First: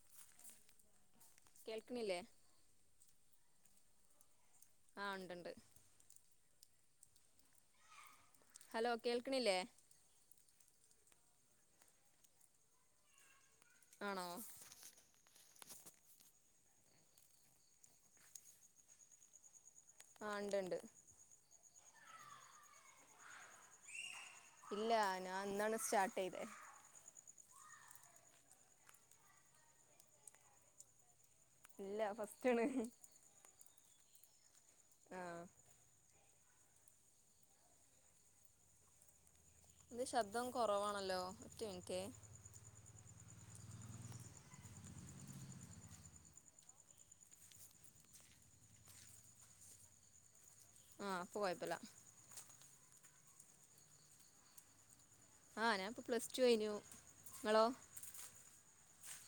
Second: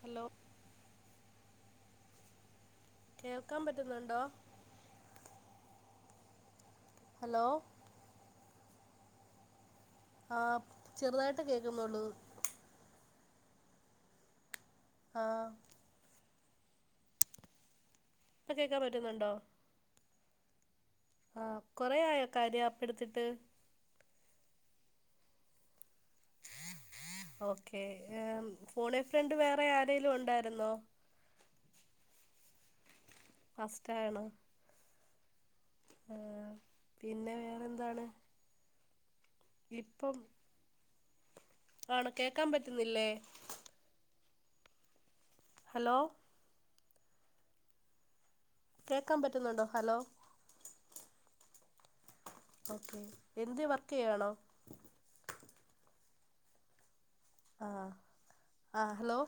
Hello കേൾക്ക്ണില്ലേ? കേൾക്കാൻ പറ്റുന്നുണ്ടോ? ആഹ് ഇണ്ട്ണ്ട് ഹലോ ഹലോ കേൾക്ക്ണില്ലേ? ആഹ് ചെറുതായിട്ട് കേൾക്കുന്നൊള്ളൂ. ആണോ? ആഹ് ഇപ്പൊ കേക്കാൻ പറ്റുന്നുണ്ടോ? ആഹ് ഇണ്ട് ഇണ്ട്. ! ! ! ! ! ! ! ! ! ! ! ഇല്ല ഞാൻ ഇന്നാണ് സ്റ്റാർട്ട് ചെയ്ത ! ! ! ! ! ! ! ! ! ! ! ! ഇല്ല ഫസ്റ്റണ് ഫസ്റ്റ് ആണോ ആഹ ആ പിന്നെ വേറെന്താണ്? ഇത് ശബ്ദം കൊറവാണല്ലോ? ആണ് കേക്കാൻ പറ്റുന്നില്ലേ ഹലോ കേക്കാൻ പറ്റുന്നുണ്ടോ ഹലോ? ആഹ് പ്പോകൊയപ്പല്ലാ ഓക്കേ എന്ത് വർക്ക് ചെയ്യാണോ? ആഹ ഞാൻ ഇപ്പോ പ്ലസ് ടു കയിഞ്ഞു ങ്ങളോ? ആഹ ഹലോ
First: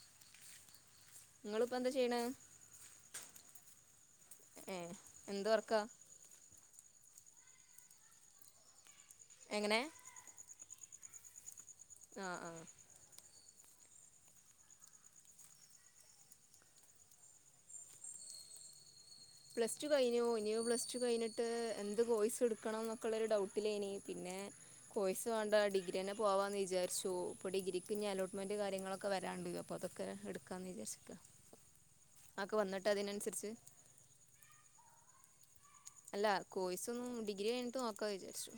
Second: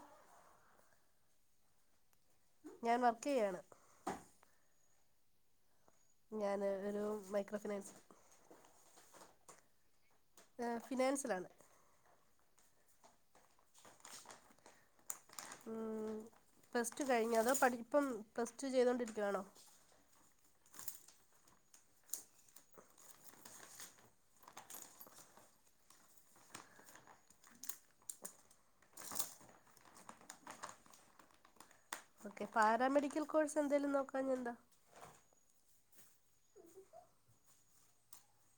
ങ്ങളിപ്പോ എന്താ ചെയ്യണ? ഞാൻ വർക്ക് ചെയ്യാണ്. ഏ എന്ത് വർക്കാ? ഞാന് ഒരു മൈക്രോ ഫിനാൻസ് എങ്ങനെ? ഫിനാൻസറാണ് ആ ആ ഉ പ്ലസ്റ്റ് കഴിഞ്ഞ അതോ പഠിപ്പം പ്ലസ് ടു ചെയ്തൊണ്ടിരിക്കുവാണോ? പ്ലസ് ടു കഴിഞ്ഞു ഇനി പ്ലസ് ടു കഴിഞ്ഞിട്ട് എന്ത് കോഴ്സ് എടുക്കണന്നൊക്കുള്ളരു ഡൗട്ടിലേനി പിന്നെ കോഴ്സ് വേണ്ട ഡിഗ്രി തന്നെ പോവാന്ന് വിചാരിച്ചു ഇപ്പൊ ഡിഗ്രിക്ക് ഇനി അലോട്ട്മെന്റ് കാര്യങ്ങളൊക്കെ വരാണ്ട് അപ്പ അതൊക്കെ എടുക്കാന്ന് വിചാരിച്ചിക്കാ ഓക്കെ പാരാമെഡിക്കൽ കോഴ്സ് എന്തെലും നോക്കാഞ്ഞെ എന്താ അല്ല കോഴ്സ് ഒന്നും ഡിഗ്രി കഴിഞ്ഞിട്ട് നോക്കാ വിചാരിച്ചു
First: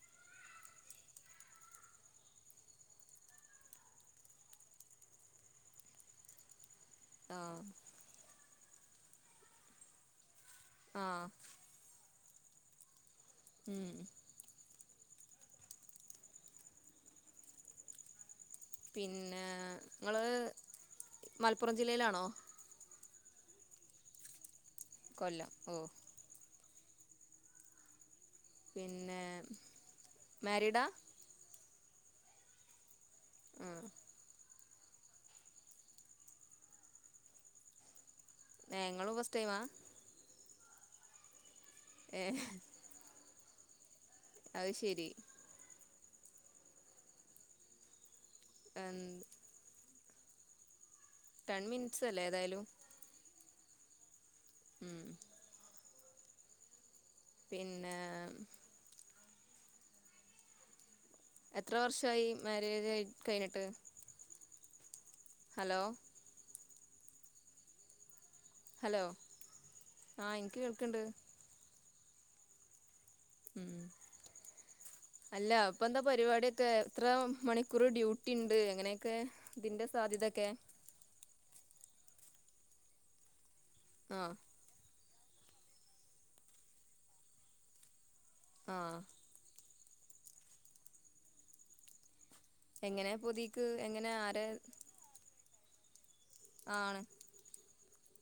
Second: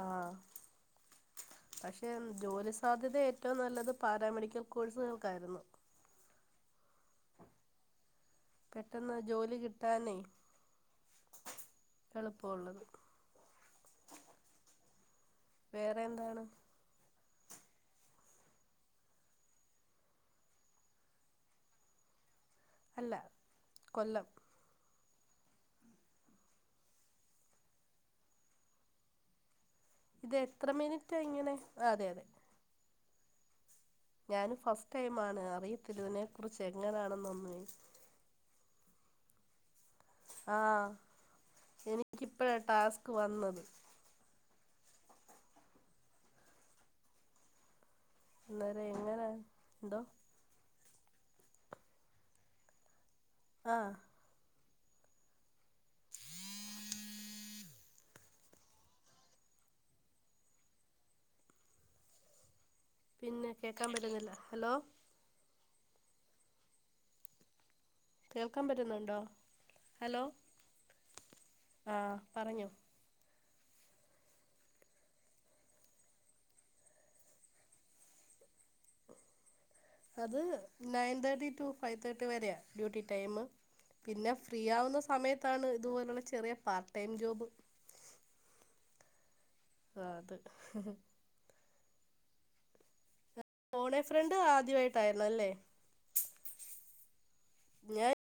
ആഹ് പക്ഷെ ജോലി സാധ്യത ഏറ്റവും നല്ലത് പാരാമെഡിക്കൽ കോഴ്സുകൾക്കായിരുന്നു ആഹ് പെട്ടെന്ന് ജോലി കിട്ടാനേ ആഹ് എളുപ്പമുള്ളത് ഉം വേറെന്താണ് പിന്നെ ഇങ്ങള് മലപ്പുറം ജില്ലേലാണോ അല്ല കൊല്ലം കൊല്ലം ഓഹ് പിന്നെ ഇത് എത്ര മാരീഡാ മിനിറ്റാ ഇങ്ങനെ അതെ അതെ ആഹ് ഞാന് ഫസ്റ്റ് ടൈമാണ് അറിയത്തില്ല ഇതിനെ കുറിച്ച് എങ്ങനാണെന്നൊന്നും ങ്ങളും ഫസ്റ്റ്ടൈമാ ! ! ! ! ! ! ! ! ! ! ഏ അയ് ശരി അന്നേരം എങ്ങനാ എന്തോ ടെൻ മിനിറ്റ്സ് അല്ലേ ഏതായാലും ആഹ് ഉം പിന്നെ എത്ര വർഷായി മാരേജ് ആയി പിന്നെ കഴിഞ്ഞിട്ട് കേക്കാൻ പറ്റുന്നില്ല ഹലോ ഹലോ കേൾക്കാൻ ഹലോ പറ്റുന്നുണ്ടോ ഹലോ ആ എനിക്ക് കേൾക്കണ്ട് ആ പറഞ്ഞോ ഉം അല്ല അപ്പ എന്താ പരിപാടിയോക്കെ എത്ര മണിക്കൂർ ഡ്യൂട്ടി ഇണ്ട് എങ്ങനെയൊക്കെ ഇതിന്റെ അത് സാധ്യതയൊക്കെ nine thirty to five thirty വരെയാ ഡ്യൂട്ടി ടൈം ആ പിന്നെ ഫ്രീ ആവുന്ന സമയത്താണ് ഇതുപോലുള്ള ചെറിയ പാർട്ട് ടൈം ജോബ് ആഹ് ആഹ് അത് എങ്ങനെയാ പൂതി ! ! ! ! ! ! ! ! ! ! ആണ് ഞാൻ ! ! ! ! ! ! ! ! ! !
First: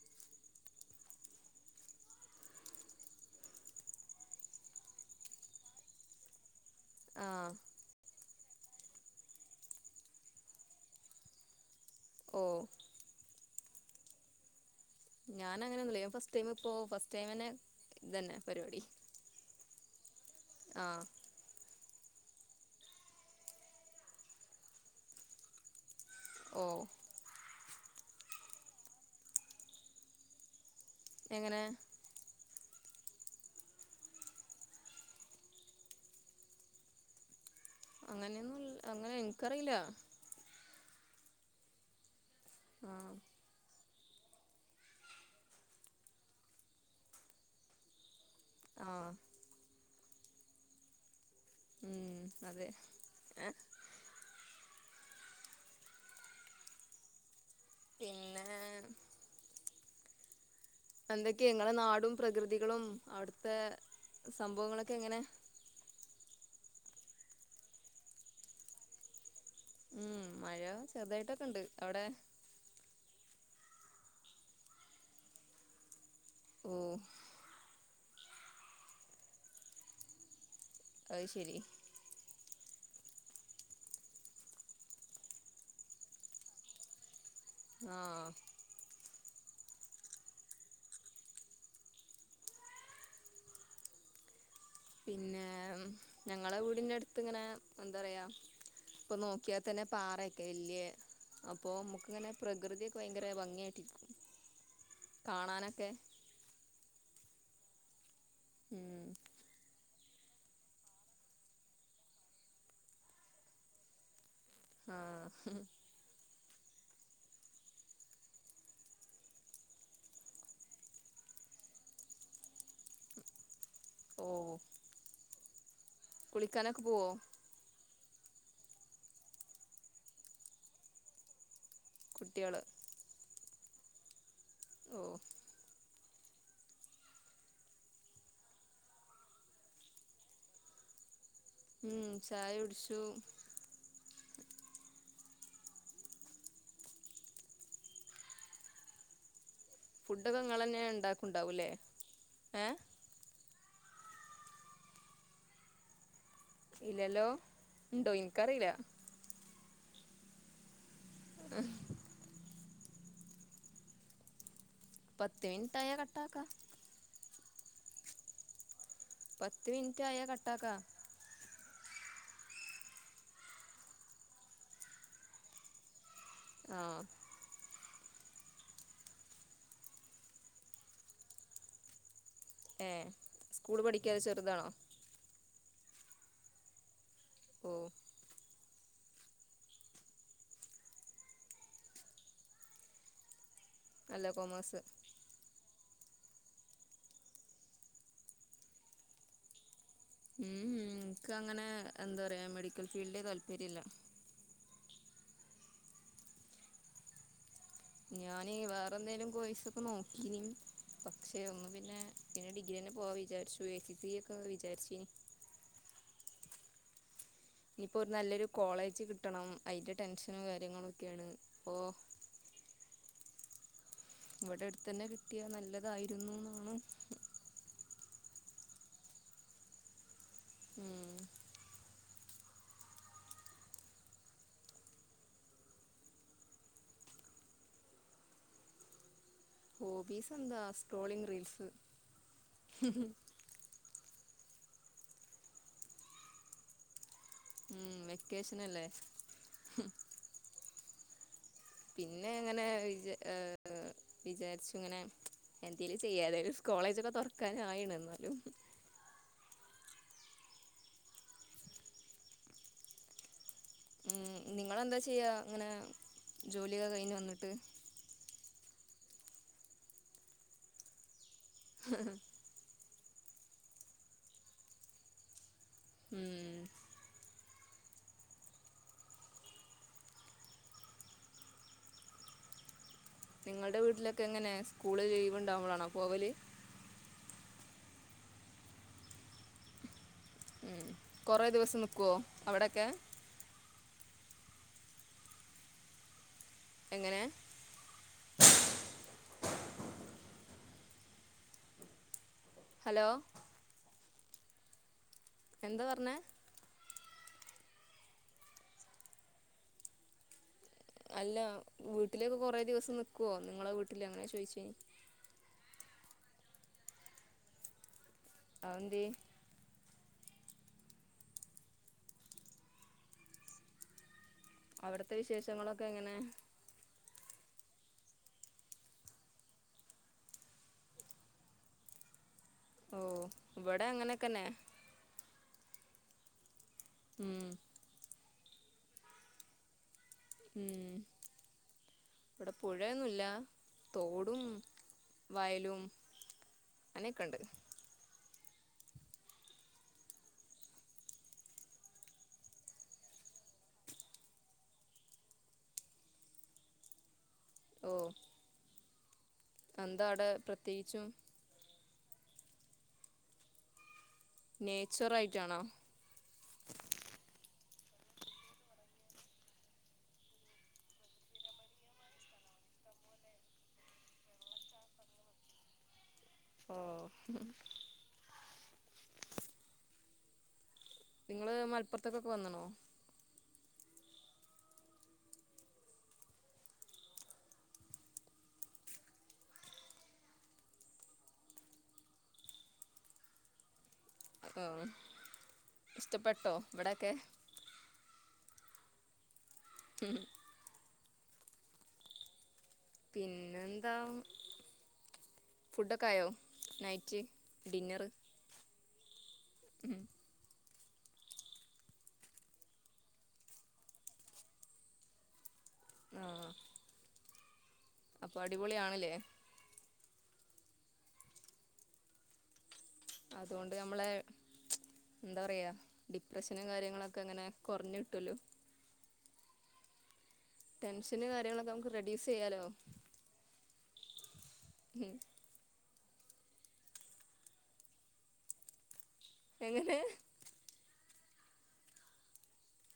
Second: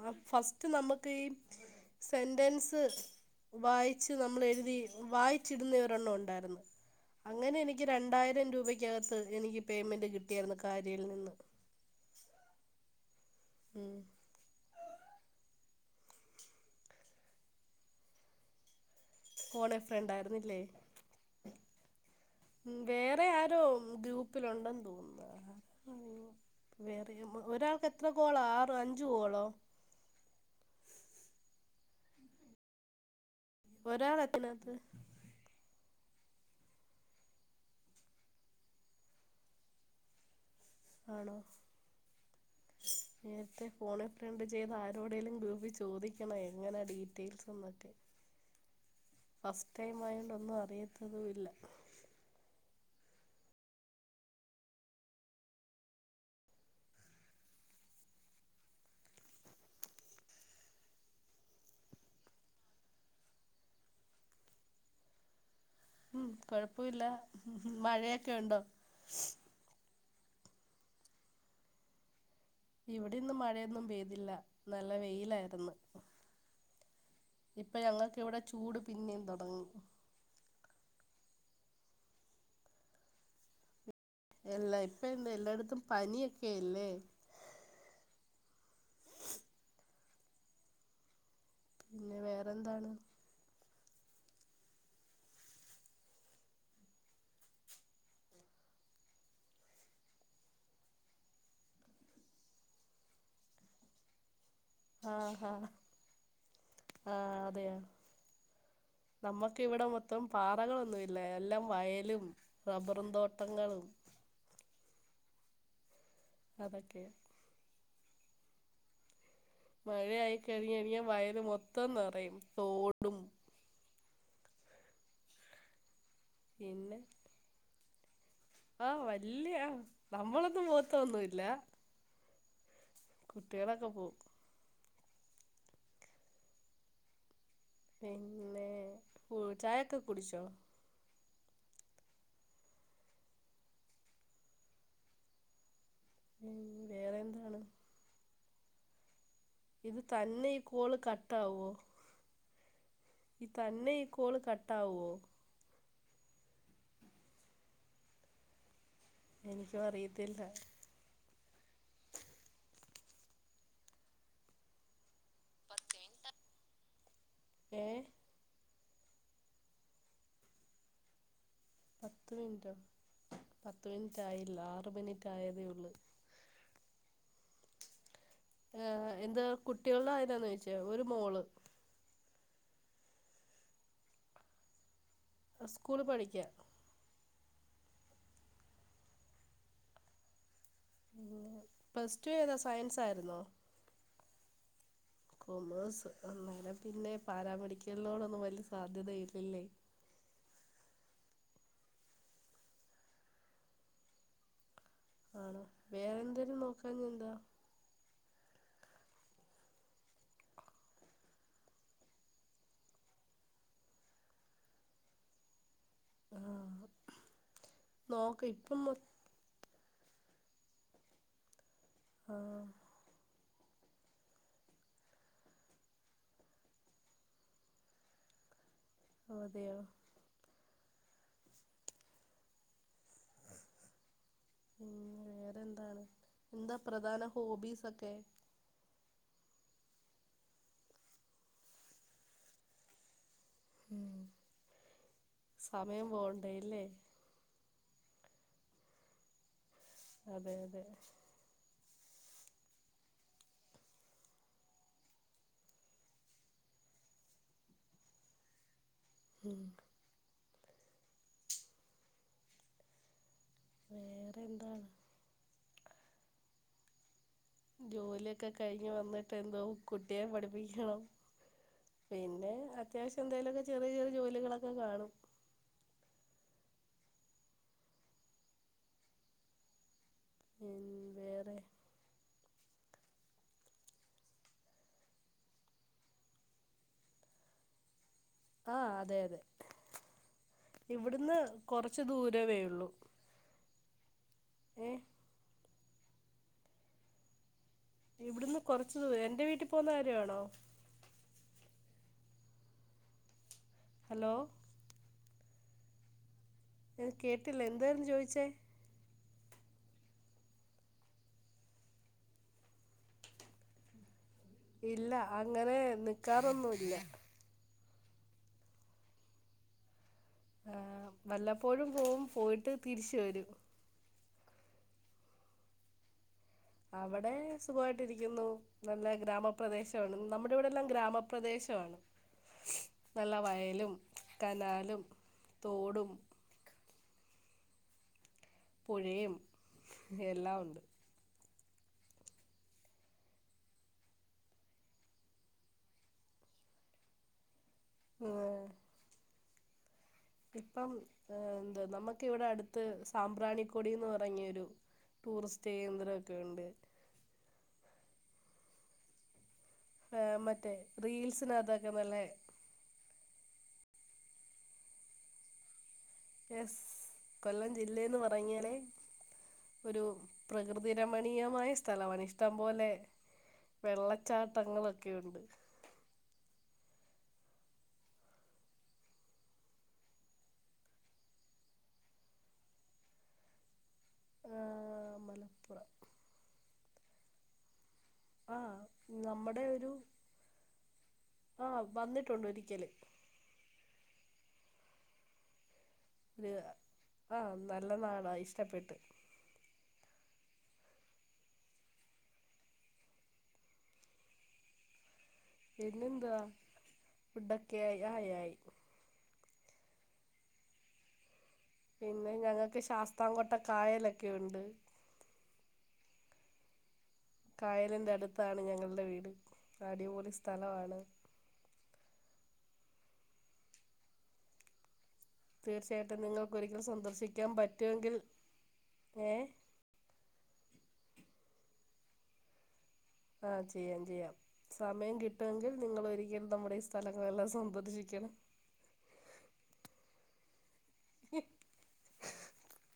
ആ ഫസ്റ്റ് നമുക്ക് ഈ സെന്റൻസ് ! ! ! ! ! ! ! ! ! ! ! ! ! ! ! ! ! ! ! ! ആ ഓഹ് ഉം ഞാൻ അങ്ങനെ ഒന്നുല്ല ഫസ്റ്റ് ടൈം ഇപ്പോ ഫസ്റ്റ് ടൈം അന്നെ ഇതന്നെ പരിപാടി ! ! ! ! ! ! ! ! ! ! ആഹ് ഉം വേറെ ആരോ ഗ്രൂപ്പിലുണ്ടെന്ന് തോന്നുന്നു ഓ ഒരാൾക്ക് എത്ര കോളോ ആറ് അഞ്ച് കോളോ എങ്ങനെ ഒരാൾ എത്ത [unintelligible] അങ്ങനെയൊന്നും അങ്ങനെ എനിക്കറിയില്ല ആണോ ആഹ് നേരത്തെ- ഫോണെ ഫ്രണ്ട് ചെയ്ത ആരോടെലും ഗ്രൂപ്പി ചോദിക്കണോ എങ്ങനെ ഡീറ്റെയിൽസ് എന്നൊക്കെ - ആഹ് ഫസ്റ്റ് ടൈം ആയൊണ്ട് ഒന്നും അറിയത്തോന്നുയില്ല ഉം അതെ പിന്നെ എന്തൊക്കെയ നിങ്ങളെ നാടും പ്രകൃതികളും അവിടുത്തെ സംഭവങ്ങളൊക്കെ എങ്ങനെ ഉം കൊഴപ്പവില്ല മഴയൊക്കെ ഒണ്ടോ ഉം മഴ ചെറുതായിട്ടൊക്കെ ഇണ്ട് അവടെ- ഇവിടെ ഇന്ന് മഴയൊന്നും പെയ്തില്ല നല്ല വെയിലായിരുന്നു ഉം ഇപ്പൊ ഞങ്ങക്ക് ഇവിടെ ചൂട് പിന്നേ തൊടങ്ങി അത് ശരി എല്ലാ ഇപ്പ എന്താ എല്ലായിടത്തും പനിയൊക്കെ അല്ലേ ആഹ് പിന്നെ വേറെ എന്താണ് പിന്നെ ഞങ്ങളെ വീടിന്റെ അടുത്ത് ഇങ്ങനെ എന്താ പറയാ- ഇപ്പൊ നോക്കിയാൽ തന്നെ പാറക്കെ വല്യ- അപ്പൊ നമുക്ക് ഇങ്ങനെ പ്രകൃതിയൊക്കെ ഭയങ്കര ഭംഗിയായിട്ടിരിക്കും ആഹ് കാണാനൊക്കെ ആഹ് അതെയൊ ഉം നമ്മക്ക് ഇവിടെ മൊ- ത്തം പാറകളൊന്നുവില്ല എല്ലാം വയലും റബ്ബറും തോട്ടങ്ങളും- ആഹ് അതൊക്കെ മഴയായി കഴിഞ്ഞ്കഴിഞ്ഞാ വയല് മൊത്തം നറയും തോടും- ഓഹ് കുളിക്കാനൊക്കെ പിന്നെ പോവോ? ആഹ് വല്യ നമ്മളൊന്നും പോവത്തൊന്നുല്ല കുട്ടികള് കുട്ടികളൊക്കെ പോവും ഓഹ് പിന്നെ ചായൊക്കെ കുടിച്ചോ ഉം ചായ കുടിച്ചു ഉം വേറെ എന്താണ്? ഫുഡൊക്കെ തന്നെ ഈ നിങ്ങളന്നെ കോള് ഉണ്ടാക്കുണ്ടാവൂല്ലേ കട്ടാവുവോ ഏ തന്നെ ഈ കോള് കട്ടാവുവോ ഇല്ലല്ലോ ഇണ്ടോ എനിക്കറിയില്ല എനിക്കും അറിയത്തില്ല എഹ് [unintelligible] പത്ത് മിനിറ്റ് ആയ കട്ടാക്കാം ഏഹ് പത്ത് മിനിറ്റ് ആയ കട്ടാക്കാം പത്ത് മിനിറ്റോ പത്ത് മിനിറ്റ് ആയില്ല ആറ് മിനിറ്റ് ആയതേ ഉള്ളൂ ആഹ് എന്താ കുട്ടികളുടെ കാര്യായാണോ ചോദിച്ചത് ഒരു മോള് ഏഹ് സ്കൂള് പഠിക്കാതൊ ചെറുതാണോ സ്കൂള് പഠിക്ക്യാ ഓഹ് പ്ലസ് ടു ഏതാ സയൻസ് ആയിരുന്നോ? അല്ല കൊമേസ് കൊമേഴ്സ് അന്നേരം പിന്നെ പാരാമെഡിക്കലിനോടൊന്നും വല്യ സാധ്യതയില്ലല്ലേ? ഉം ഉം എൻക്കങ്ങനെ എന്താറ്യാ മെഡിക്കൽ ഫീൽഡേ താല്പര്യം ഇല്ല. ആണോ വേറെന്തേലും നോക്കാഞ്ഞെന്താ? ഞാന് വേറെന്തേലും കോയ്സൊക്കെ നോക്കീനി പക്ഷെ ഒന്ന് പിന്നെ പിന്നെഡിഗ്രിന്നെ പോവാ വിചാരിച്ചു എ സി സി ഒക്കെ വിചാരിച്ചീനി ആഹ് ഇനിയിപ്പോ ഒരു നോക്ക് നല്ലൊരു ഇപ്പം മൊ കോളേജ് കിട്ടണം അയ്ന്റെ ടെൻഷനും കാര്യങ്ങളും ഒക്കെയാണ് അപ്പോ ആഹ് ഇവടെ അടുത്തതന്നെ കിട്ടിയാ നല്ലതായിരുന്നുന്നാണ്. അതെയോ? ഉം ഉം വേറെന്താണ് എന്താ പ്രധാന ഹോബീസൊക്കെ? ഹോബീസെന്താ സ്ട്രോലിങ് റീൽസ് ഉം സമയം പോവണ്ടയല്ലേ ഉം വെക്കേഷനല്ലേ ഹും അതെയതെ പിന്നെങ്ങനെ വിജ ഏഹ് വിചാരിച്ചുങ്ങനെ എന്തേലും ചെയ്യാ നെരു കോളേജൊക്കെ തൊറക്കാനായിണ് ന്നാലും ഉം ഉം വേറെന്താണ് നിങ്ങളെന്താ ചെയ്യ ഇങ്ങനെ ജോലിയൊക്കെ കഴിഞ്ഞ് വന്നിട്ട് ജോലിയൊക്കെ കഴിഞ്ഞ് വന്നിട്ട് എന്തോ കുട്ടിയെ പഠിപ്പിക്കണം. പിന്നെ അത്യാവശ്യം എന്തെലൊക്കെ ചെറിയ ചെറിയ ജോലികളൊക്കെ കാണും. ഉം പിൻ വേറെ? നിങ്ങളുടെ വീട്ടിലൊക്കെ എങ്ങനെ സ്കൂള് ലീവ് ഉണ്ടാവുമ്പഴാണോ പോവല്? ആഅതെ അതെ ഉം ഇവിട്ന്ന് കൊറേ ദിവസം കുറച്ച് നിക്കുവോ അവിടൊക്കെ ദൂരേവെയുള്ളു. എ എങ്ങനെ? ഇവിടുന്ന് കുറച്ച് ദൂരെ എന്റെ വീട്ടി പോവുന്ന കാര്യമാണോ? ഹലോ ഹലോ എന്താ പറഞ്ഞെ? ഞാൻ കേട്ടില്ല എന്തായിരുന്നു ചോദിച്ചേ? അല്ല വീട്ടിലേക്ക് കൊറെ ദിവസം നിക്കോ നിങ്ങളെ വീട്ടില് എങ്ങനെ ചോയി ചേ ഇല്ല അങ്ങനെ നിക്കാറൊന്നുല്ല. അ ഹ ന്തെ? ആ വല്ലപ്പോഴും പോവും പോയിട്ട് തിരിച്ച് വരും. അവിടത്തെ വിശേഷങ്ങളൊക്കെ എങ്ങനെ? അവിടെ സുഖായിട്ടിരിക്കുന്നു നല്ല ഗ്രാമപ്രദേശാണ് നമ്മുടെ ഇവിടെഎല്ലാം ഗ്രാമപ്രദേശമാണ്. ഓ നല്ല ഇവിടെ വയലും അങ്ങനെയൊക്കെന്നെ കനാലും തോടും. ഉം പുഴയും എല്ലാം ഉണ്ട് ഉം ഇവിടെ പുഴയൊന്നുല്ല തോടും വയലും ആനക്കണ്ട്. ആ ഇപ്പം എന്ത്‌നമക്ക് ഇവിടെ അടുത്ത് സാമ്പ്രാണിക്കൊടിന്ന് പറഞൊയൊരു ടൂറിസ്റ്റ് ഏന്ദ്രക്കെ ഉണ്ട് ഓ എന്താ ആ അവിടെ മറ്റേ പ്രത്യേകിച്ചും റീൽസ് ഇടതാ ക്കാ മറ്റ് ലെ നെയ് ചോർആയിട്ടാണോ? യെസ് കൊല്ലം ജില്ലേന്ന് പറഞ്ഞാല്. ഒരു പ്രകൃതി രമണീയമായ സ്ഥലമാണ്. ഇഷ്ടം പോലെ വെള്ളച്ചാട്ടങ്ങളൊക്കെയുണ്ട്. ഓ നിങ്ങള് മലപ്പുറത്ത്ക്കൊക്കെ വന്ന് ക്ണോ. ആ മലപ്പുറം ആ നമ്മടെ ഒരു ആ വന്നിട്ടുണ്ട് ഒരിക്കല്. അപ്പോം ഒരു ആ നല്ല നാടായി ഇഷ്ടപ്പെട്ട്. [inaudible] പിന്നെന്താ ഫുഡൊക്കെ ആയോ പിന്നെന്തുവാ നൈറ്റ് ഫുഡൊക്കെ ആയി ഡിന്നറ്. ആയി ആയി ഉം പിന്നെ ഞങ്ങൾക്ക് ശാസ്താം കൊട്ട കായലൊക്കെ യുണ്ട്. ആ കായലിൻ്റെ അപ്പൊ അടുത്താണ് ഞങ്ങളുടെ അടിപൊളിയാണല്ലേ വീട് അടിപൊളി സ്ഥലമണ്. അതോണ്ട് നമ്മളെ ന്താ പറയാ തീർച്ചയായിട്ടും ഡിപ്രഷനും നിങ്ങൾക്കൊരിക്കൽ കാര്യങ്ങളൊക്കെ അങ്ങനെ സന്ദർശിക്കാൻ കൊറഞ് പറ്റുമെങ്കിൽ കിട്ടൊ ല്ലോ. ഏ ടെൻഷനും കാര്യങ്ങളൊക്കെ നമുക്ക് റെഡ്യൂസയ്യാലോ. ആഹ് ചെയ്യാം ചെയ്യാം സമയം കി ട്ടെങ്കിൽ നിങ്ങളോരിക്കേൽ നമ്മുടെ ഈ സ്ഥലങ്ങളെല്ലാം സന്ദർശിക്കണം. എങ്ങനെ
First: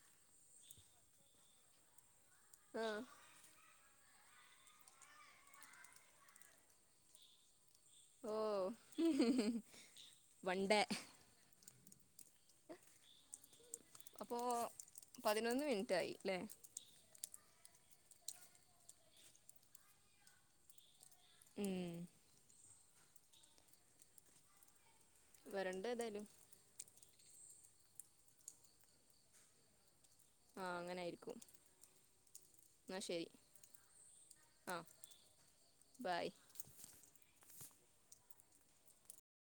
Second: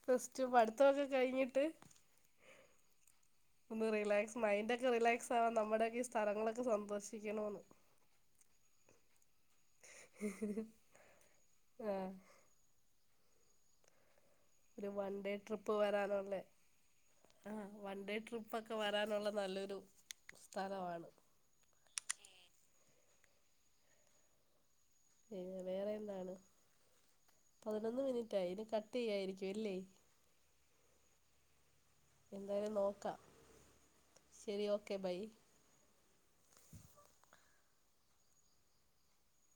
ഫസ്റ്റ് പഠിത്തോക്കെ കഴിഞ്ഞിട്ട്. ആഹ് ഒന്ന് റിലാക്സ് മൈൻഡോക്കെ റിലാക്സ് ആവാൻ നമ്മുടെയൊക്കെ ഈ സ്ഥലങ്ങളൊക്കെ സന്ദോശിക്കണോന്ന്. ഓഹ് ആഹ് അപ്പോ ഒരു വൺ ഡേ പതിനൊന്ന് ട്രിപ്പ് മിനിറ്റ് ആയി ല്ലേ വാരനാണ്ലൊ. ആഹ് വൺ ഡേ ട്രിപ്പ് ഒക്കെ വരാനുള്ള നല്ലൊരു സ്ഥലമാണ്. ഉം പിന്നെ വരണ്ട്‌ വേറെ ഏതായാലും. എന്താണ് പതിനൊന്ന് മിനിറ്റായി ഇനി കട്ട് ചെയ്യായിരികിയും ല്ലേ? ആഹ് അങ്ങനായിരിക്കും. എന്തായാലും നോക്കാം ശരി ഓക്കെ ബൈ. ബൈ